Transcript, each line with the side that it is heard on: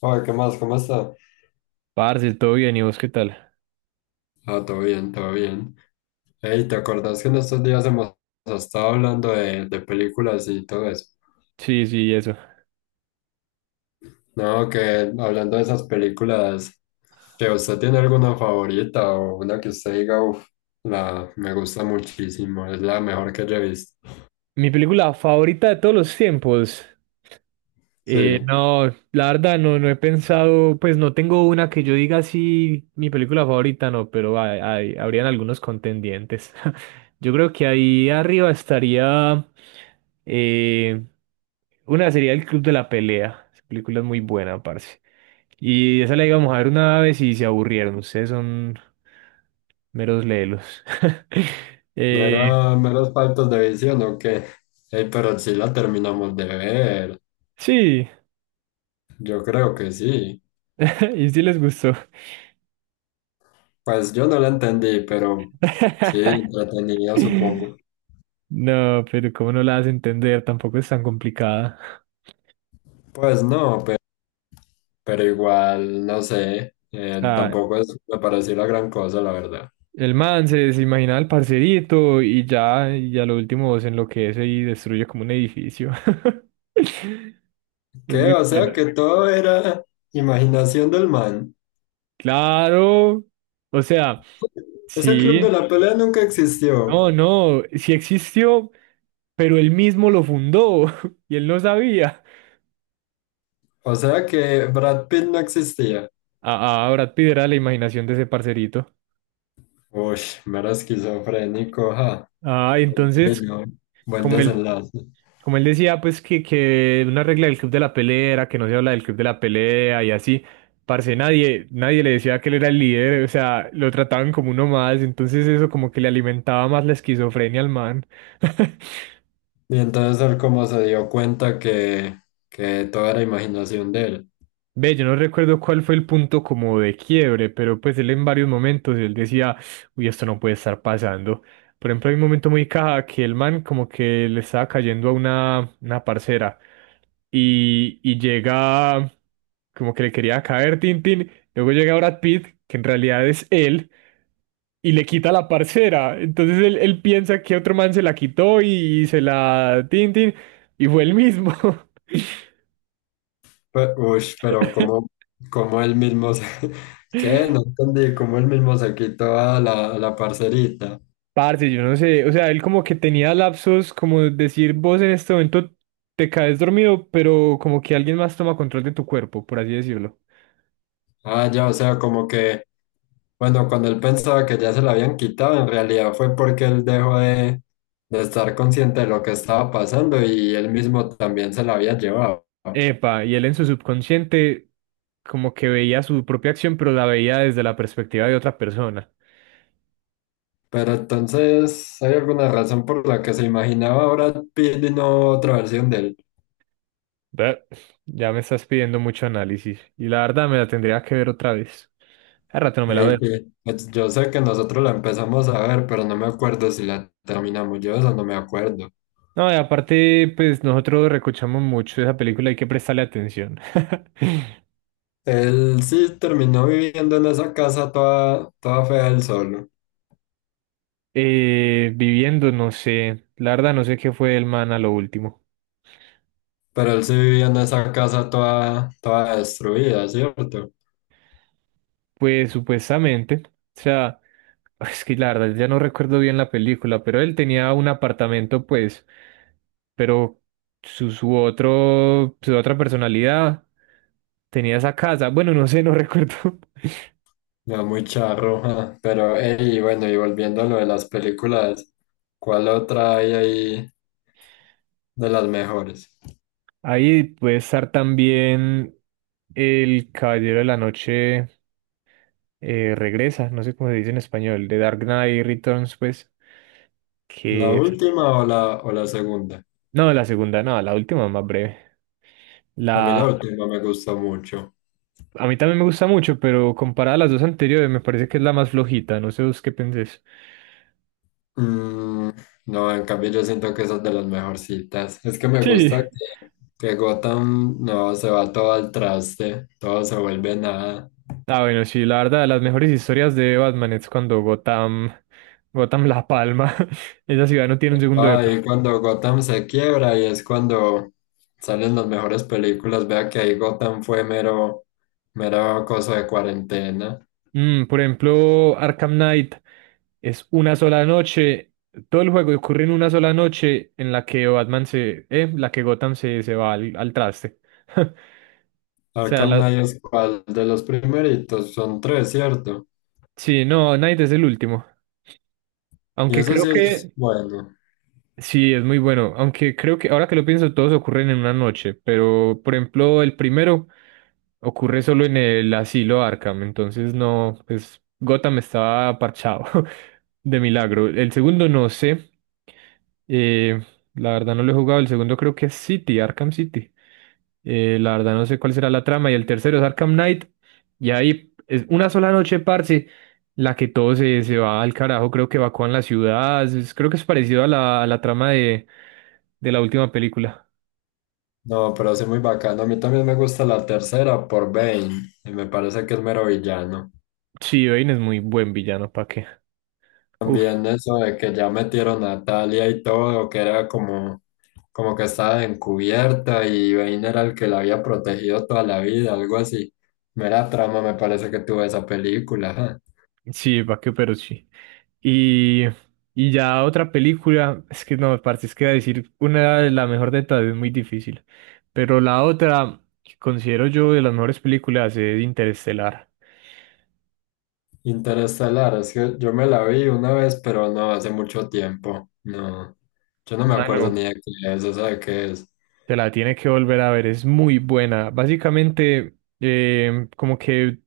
left: Oye, ¿qué más? ¿Cómo está?
right: Parce, todo bien, ¿y vos qué tal?
left: Ah, todo bien, todo bien. Ey, ¿te acordás que en estos días hemos estado hablando de películas y todo eso?
right: Sí, sí, eso.
left: No, que hablando de esas películas, que usted tiene alguna favorita o una que usted diga, uff, la me gusta muchísimo, es la mejor que yo he visto.
right: Mi película favorita de todos los tiempos. Eh,
left: Sí,
right: no, la verdad no he pensado, pues no tengo una que yo diga así, mi película favorita, no, pero habrían algunos contendientes. Yo creo que ahí arriba estaría, eh, una sería El Club de la Pelea. Esa película es muy buena, parce. Y esa la íbamos a ver una vez y se aburrieron. Ustedes son meros lelos. Eh,
left: mera, meros faltos de visión o qué. Ey, pero sí la terminamos de ver,
right: sí.
left: yo creo que sí.
right: Y sí les gustó.
left: Pues yo no la entendí, pero sí, entretenida, supongo.
right: No, pero cómo no la hace entender, tampoco es tan complicada.
left: Pues no, pero igual, no sé,
right: O sea,
left: tampoco es, me pareció la gran cosa, la verdad.
right: el se imaginaba el parcerito y ya, y a lo último se enloquece y destruye como un edificio. Es
left: ¿Qué?
right: muy
left: O
right: buena.
left: sea, que todo era imaginación del man.
right: Claro. O sea,
left: Ese club
right: sí.
left: de la pelea nunca existió.
right: No, no, sí existió, pero él mismo lo fundó y él no sabía.
left: O sea que Brad Pitt no existía.
right: Brad Pitt era la imaginación de ese parcerito.
left: Uy, mero esquizofrénico, ja.
right: Ah,
left: Ay,
right: entonces,
left: no, buen
right: como él,
left: desenlace.
right: como él decía, pues que una regla del club de la pelea era que no se habla del club de la pelea y así, parce, nadie le decía que él era el líder, o sea, lo trataban como uno más, entonces eso como que le alimentaba más la esquizofrenia al man.
left: Y entonces él como se dio cuenta que todo era imaginación de él.
right: Ve, yo no recuerdo cuál fue el punto como de quiebre, pero pues él en varios momentos él decía, uy, esto no puede estar pasando. Por ejemplo, hay un momento muy caja que el man como que le estaba cayendo a una parcera y llega como que le quería caer Tintín, luego llega Brad Pitt, que en realidad es él, y le quita la parcera. Entonces él piensa que otro man se la quitó y, se la Tintín, y fue él mismo.
left: Pero como, como él mismo se... ¿Qué? No entendí, como él mismo se quitó a a la parcerita.
right: Parce, yo no sé, o sea, él como que tenía lapsos, como decir, vos en este momento te caes dormido, pero como que alguien más toma control de tu cuerpo, por así decirlo.
left: Ah, ya, o sea, como que, bueno, cuando él pensaba que ya se la habían quitado, en realidad fue porque él dejó de estar consciente de lo que estaba pasando y él mismo también se la había llevado.
right: Epa, y él en su subconsciente como que veía su propia acción, pero la veía desde la perspectiva de otra persona.
left: Pero entonces, ¿hay alguna razón por la que se imaginaba ahora Pitt y no otra versión de él?
right: Ve, ya me estás pidiendo mucho análisis, y la verdad me la tendría que ver otra vez. Hace rato no me la
left: Ey,
right: veo.
left: sí. Yo sé que nosotros la empezamos a ver, pero no me acuerdo si la terminamos. Yo de eso no me acuerdo.
right: No, y aparte, pues nosotros recochamos mucho esa película, hay que prestarle atención.
left: Él sí terminó viviendo en esa casa toda, toda fea él solo,
right: Viviendo, no sé, la verdad no sé qué fue el man a lo último.
left: pero él sí vivía en esa casa toda, toda destruida, ¿cierto?
right: Pues supuestamente, o sea, es que la verdad ya no recuerdo bien la película, pero él tenía un apartamento, pues, pero su su otra personalidad tenía esa casa. Bueno, no sé, no recuerdo.
left: Ya muy charro, ja. Pero, ey, bueno, y volviendo a lo de las películas, ¿cuál otra hay ahí de las mejores?
right: Ahí puede estar también El Caballero de la Noche regresa, no sé cómo se dice en español, The Dark Knight Returns, pues,
left: ¿La
right: que... es-
left: última o o la segunda?
right: No, la segunda, no, la última más breve.
left: A mí la
right: La...
left: última me gustó mucho.
right: A mí también me gusta mucho, pero comparada a las dos anteriores, me parece que es la más flojita, no sé vos qué pensés.
left: Mm, no, en cambio yo siento que esas de las mejorcitas. Es que me
right: Sí.
left: gusta que, que Gotham no se va todo al traste, todo se vuelve nada.
right: Ah, bueno, sí, la verdad, las mejores historias de Batman es cuando Gotham La Palma, esa ciudad no tiene un segundo de...
left: Ahí cuando Gotham se quiebra y es cuando salen las mejores películas. Vea que ahí Gotham fue mero, mero cosa de cuarentena.
right: Mm, por ejemplo, Arkham Knight es una sola noche. Todo el juego ocurre en una sola noche en la que Gotham se va al traste. O sea,
left: Arkham
right: la-
left: Knight es cual de los primeritos, son tres, ¿cierto?
right: sí, no, Knight es el último.
left: Y
right: Aunque
left: eso
right: creo
left: sí es
right: que
left: bueno.
right: sí, es muy bueno, aunque creo que ahora que lo pienso todos ocurren en una noche, pero por ejemplo el primero ocurre solo en el asilo Arkham, entonces no, pues Gotham estaba parchado de milagro. El segundo no sé, eh, la verdad no lo he jugado, el segundo creo que es City, Arkham City. La verdad no sé cuál será la trama y el tercero es Arkham Knight y ahí es una sola noche, parce, la que todo se va al carajo, creo que evacúan la ciudad, es- creo que es parecido a a la trama de la última película.
left: No, pero sí muy bacano. A mí también me gusta la tercera por Bane, y me parece que es mero villano.
right: Sí, Bane es muy buen villano, ¿pa qué? Uf,
left: También eso de que ya metieron a Talia y todo, que era como, como que estaba encubierta y Bane era el que la había protegido toda la vida, algo así. Mera trama me parece que tuvo esa película. Ajá.
right: sí, ¿pa qué? Pero sí. Y, y ya otra película, es que no, parce, es que decir una de la mejor de todas es muy difícil, pero la otra que considero yo de las mejores películas es Interestelar.
left: Interestelar, es que yo me la vi una vez, pero no hace mucho tiempo. No, yo no me acuerdo
right: Mano,
left: ni de qué es, o sea, de qué es.
right: te la tienes que volver a ver, es muy buena. Básicamente, como que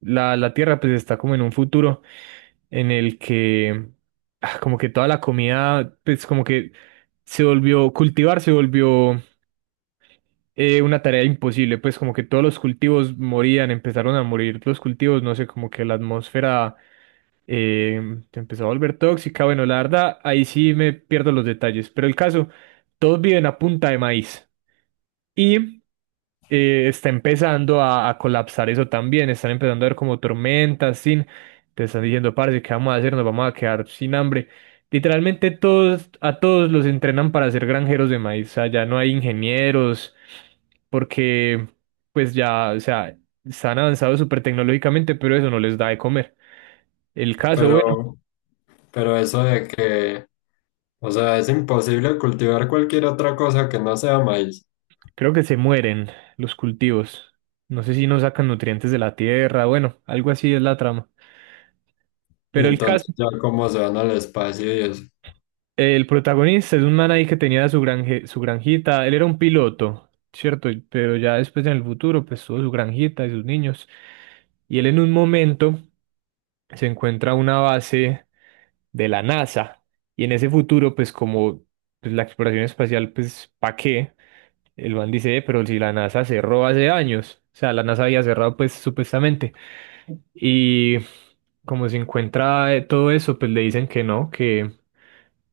right: la Tierra pues está como en un futuro en el que ah, como que toda la comida pues como que se volvió, cultivar se volvió una tarea imposible, pues como que todos los cultivos morían, empezaron a morir los cultivos, no sé, como que la atmósfera se empezó a volver tóxica. Bueno, la verdad, ahí sí me pierdo los detalles, pero el caso, todos viven a punta de maíz. Y está empezando a colapsar eso también, están empezando a ver como tormentas, sin, te están diciendo, parce, ¿qué vamos a hacer? Nos vamos a quedar sin hambre. Literalmente todos, a todos los entrenan para ser granjeros de maíz, o sea, ya no hay ingenieros, porque pues ya, o sea, están avanzados súper tecnológicamente, pero eso no les da de comer. El caso, bueno,
left: Pero, pero eso de que... O sea, es imposible cultivar cualquier otra cosa que no sea maíz.
right: creo que se mueren los cultivos. No sé si no sacan nutrientes de la tierra, bueno, algo así es la trama.
left: Y
right: Pero el caso...
left: entonces ya cómo se van al espacio y eso.
right: El protagonista es un man ahí que tenía su su granjita. Él era un piloto, ¿cierto? Y- pero ya después en el futuro, pues tuvo su granjita y sus niños. Y él en un momento se encuentra una base de la NASA. Y en ese futuro, pues como pues, la exploración espacial, pues ¿pa' qué? El man dice, pero si la NASA cerró hace años". O sea, la NASA había cerrado, pues supuestamente. Y como se encuentra todo eso, pues le dicen que no,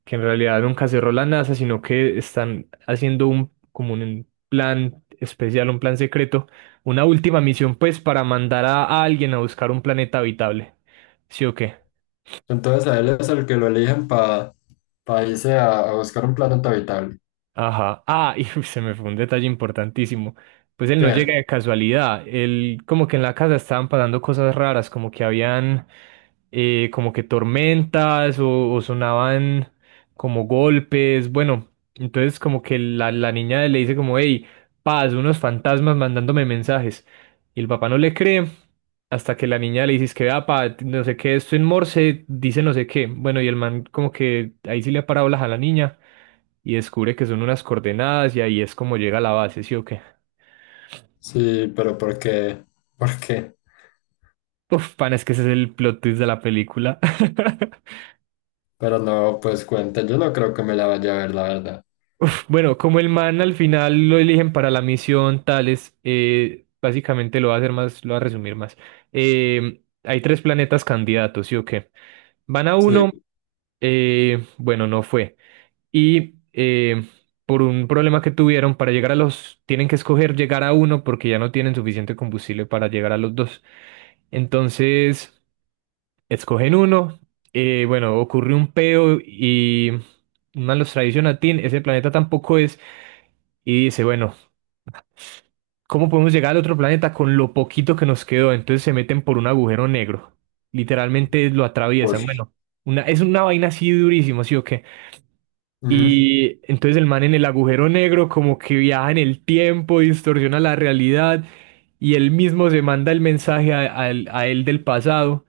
right: que en realidad nunca cerró la NASA, sino que están haciendo como un plan especial, un plan secreto, una última misión pues para mandar a alguien a buscar un planeta habitable. ¿Sí o qué?
left: Entonces a él es el que lo eligen para irse a buscar un planeta habitable.
right: Ajá. Ah, y se me fue un detalle importantísimo. Pues él no
left: ¿Qué?
right: llega de casualidad. Él como que en la casa estaban pasando cosas raras, como que habían como que tormentas o sonaban como golpes, bueno, entonces como que la niña le dice como, hey, paz, unos fantasmas mandándome mensajes. Y el papá no le cree hasta que la niña le dice es que, "Ah, pa, no sé qué, esto en Morse dice no sé qué". Bueno, y el man como que ahí sí le ha parado a la niña y descubre que son unas coordenadas y ahí es como llega a la base, ¿sí o qué?
left: Sí, pero ¿por qué? ¿Por qué?
right: Uf, pan, es que ese es el plot twist de la película.
left: Pero no, pues cuenta, yo no creo que me la vaya a ver, la verdad.
right: Uf, bueno, como el man al final lo eligen para la misión tales, básicamente lo va a hacer más, lo va a resumir más. Hay tres planetas candidatos, ¿sí o qué? Van a
left: Sí,
right: uno, bueno, no fue. Y por un problema que tuvieron para llegar a los, tienen que escoger llegar a uno porque ya no tienen suficiente combustible para llegar a los dos. Entonces, escogen uno, bueno, ocurre un peo y... Más los traiciona a Tin, ese planeta tampoco es, y dice, bueno, ¿cómo podemos llegar al otro planeta con lo poquito que nos quedó? Entonces se meten por un agujero negro. Literalmente lo atraviesan.
left: uy.
right: Bueno, es una vaina así durísima, ¿sí o qué?
left: Ujú.
right: Y entonces el man en el agujero negro como que viaja en el tiempo, distorsiona la realidad y él mismo se manda el mensaje a él del pasado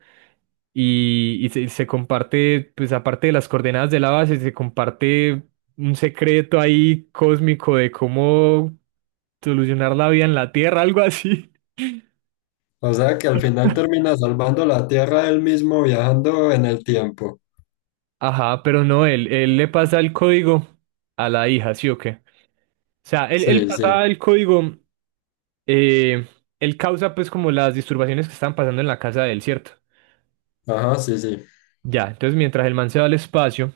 right: y se comparte, pues aparte de las coordenadas de la base, se comparte un secreto ahí cósmico de cómo solucionar la vida en la Tierra, algo así.
left: O sea que al final termina salvando la Tierra él mismo viajando en el tiempo.
right: Ajá, pero no, él le pasa el código a la hija, ¿sí o qué? O sea, él
left: Sí,
right: pasa
left: sí.
right: el código, eh, él causa pues como las disturbaciones que estaban pasando en la casa de él, ¿cierto?
left: Ajá, sí, sí.
right: Ya, entonces mientras el man se va al espacio,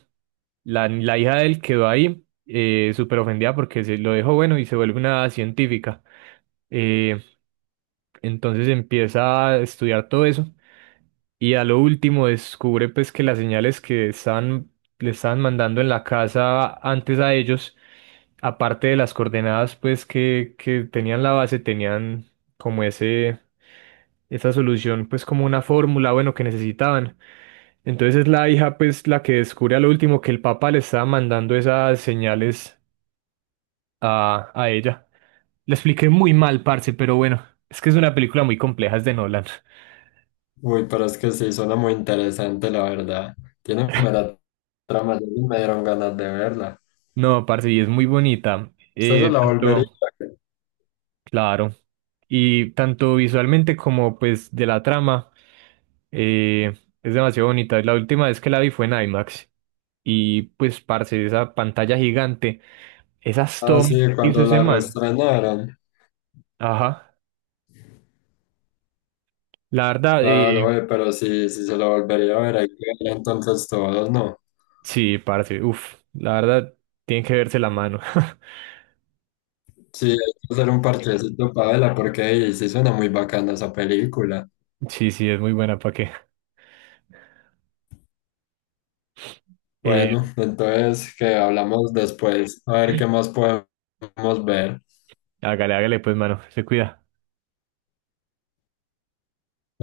right: la hija de él quedó ahí, súper ofendida porque se lo dejó bueno y se vuelve una científica. Eh, entonces empieza a estudiar todo eso y a lo último descubre pues que las señales que estaban, le estaban mandando en la casa antes a ellos aparte de las coordenadas pues que tenían la base, tenían como esa solución pues como una fórmula, bueno, que necesitaban. Entonces es la hija pues la que descubre a lo último que el papá le estaba mandando esas señales a ella. Le expliqué muy mal, parce, pero bueno, es que es una película muy compleja, es de Nolan.
left: Uy, pero es que sí, suena muy interesante, la verdad. Tiene buena trama, ya ni me dieron ganas de verla.
right: No, parce, y es muy bonita.
left: ¿Usted se la volvería
right: Tanto,
left: a ver?
right: claro, y tanto visualmente como pues de la trama, eh, es demasiado bonita. La última vez que la vi fue en IMAX. Y pues, parce, esa pantalla gigante, esas
left: Ah,
right: tomas
left: sí,
right: que hizo
left: cuando
right: ese
left: la
right: man.
left: reestrenaron.
right: Ajá. La verdad,
left: Ah, oye, pero sí, sí se la volvería a ver, hay que verla entonces todos, ¿no?
right: sí, parce, uff, la verdad, tiene que verse la mano.
left: Sí, hay que hacer un parchecito para verla, porque ey, sí suena muy bacana esa película.
right: Sí, sí, es muy buena, ¿para qué?
left: Bueno,
right: Eh,
left: entonces que hablamos después, a ver qué más podemos ver.
right: hágale, hágale, pues, mano, se cuida.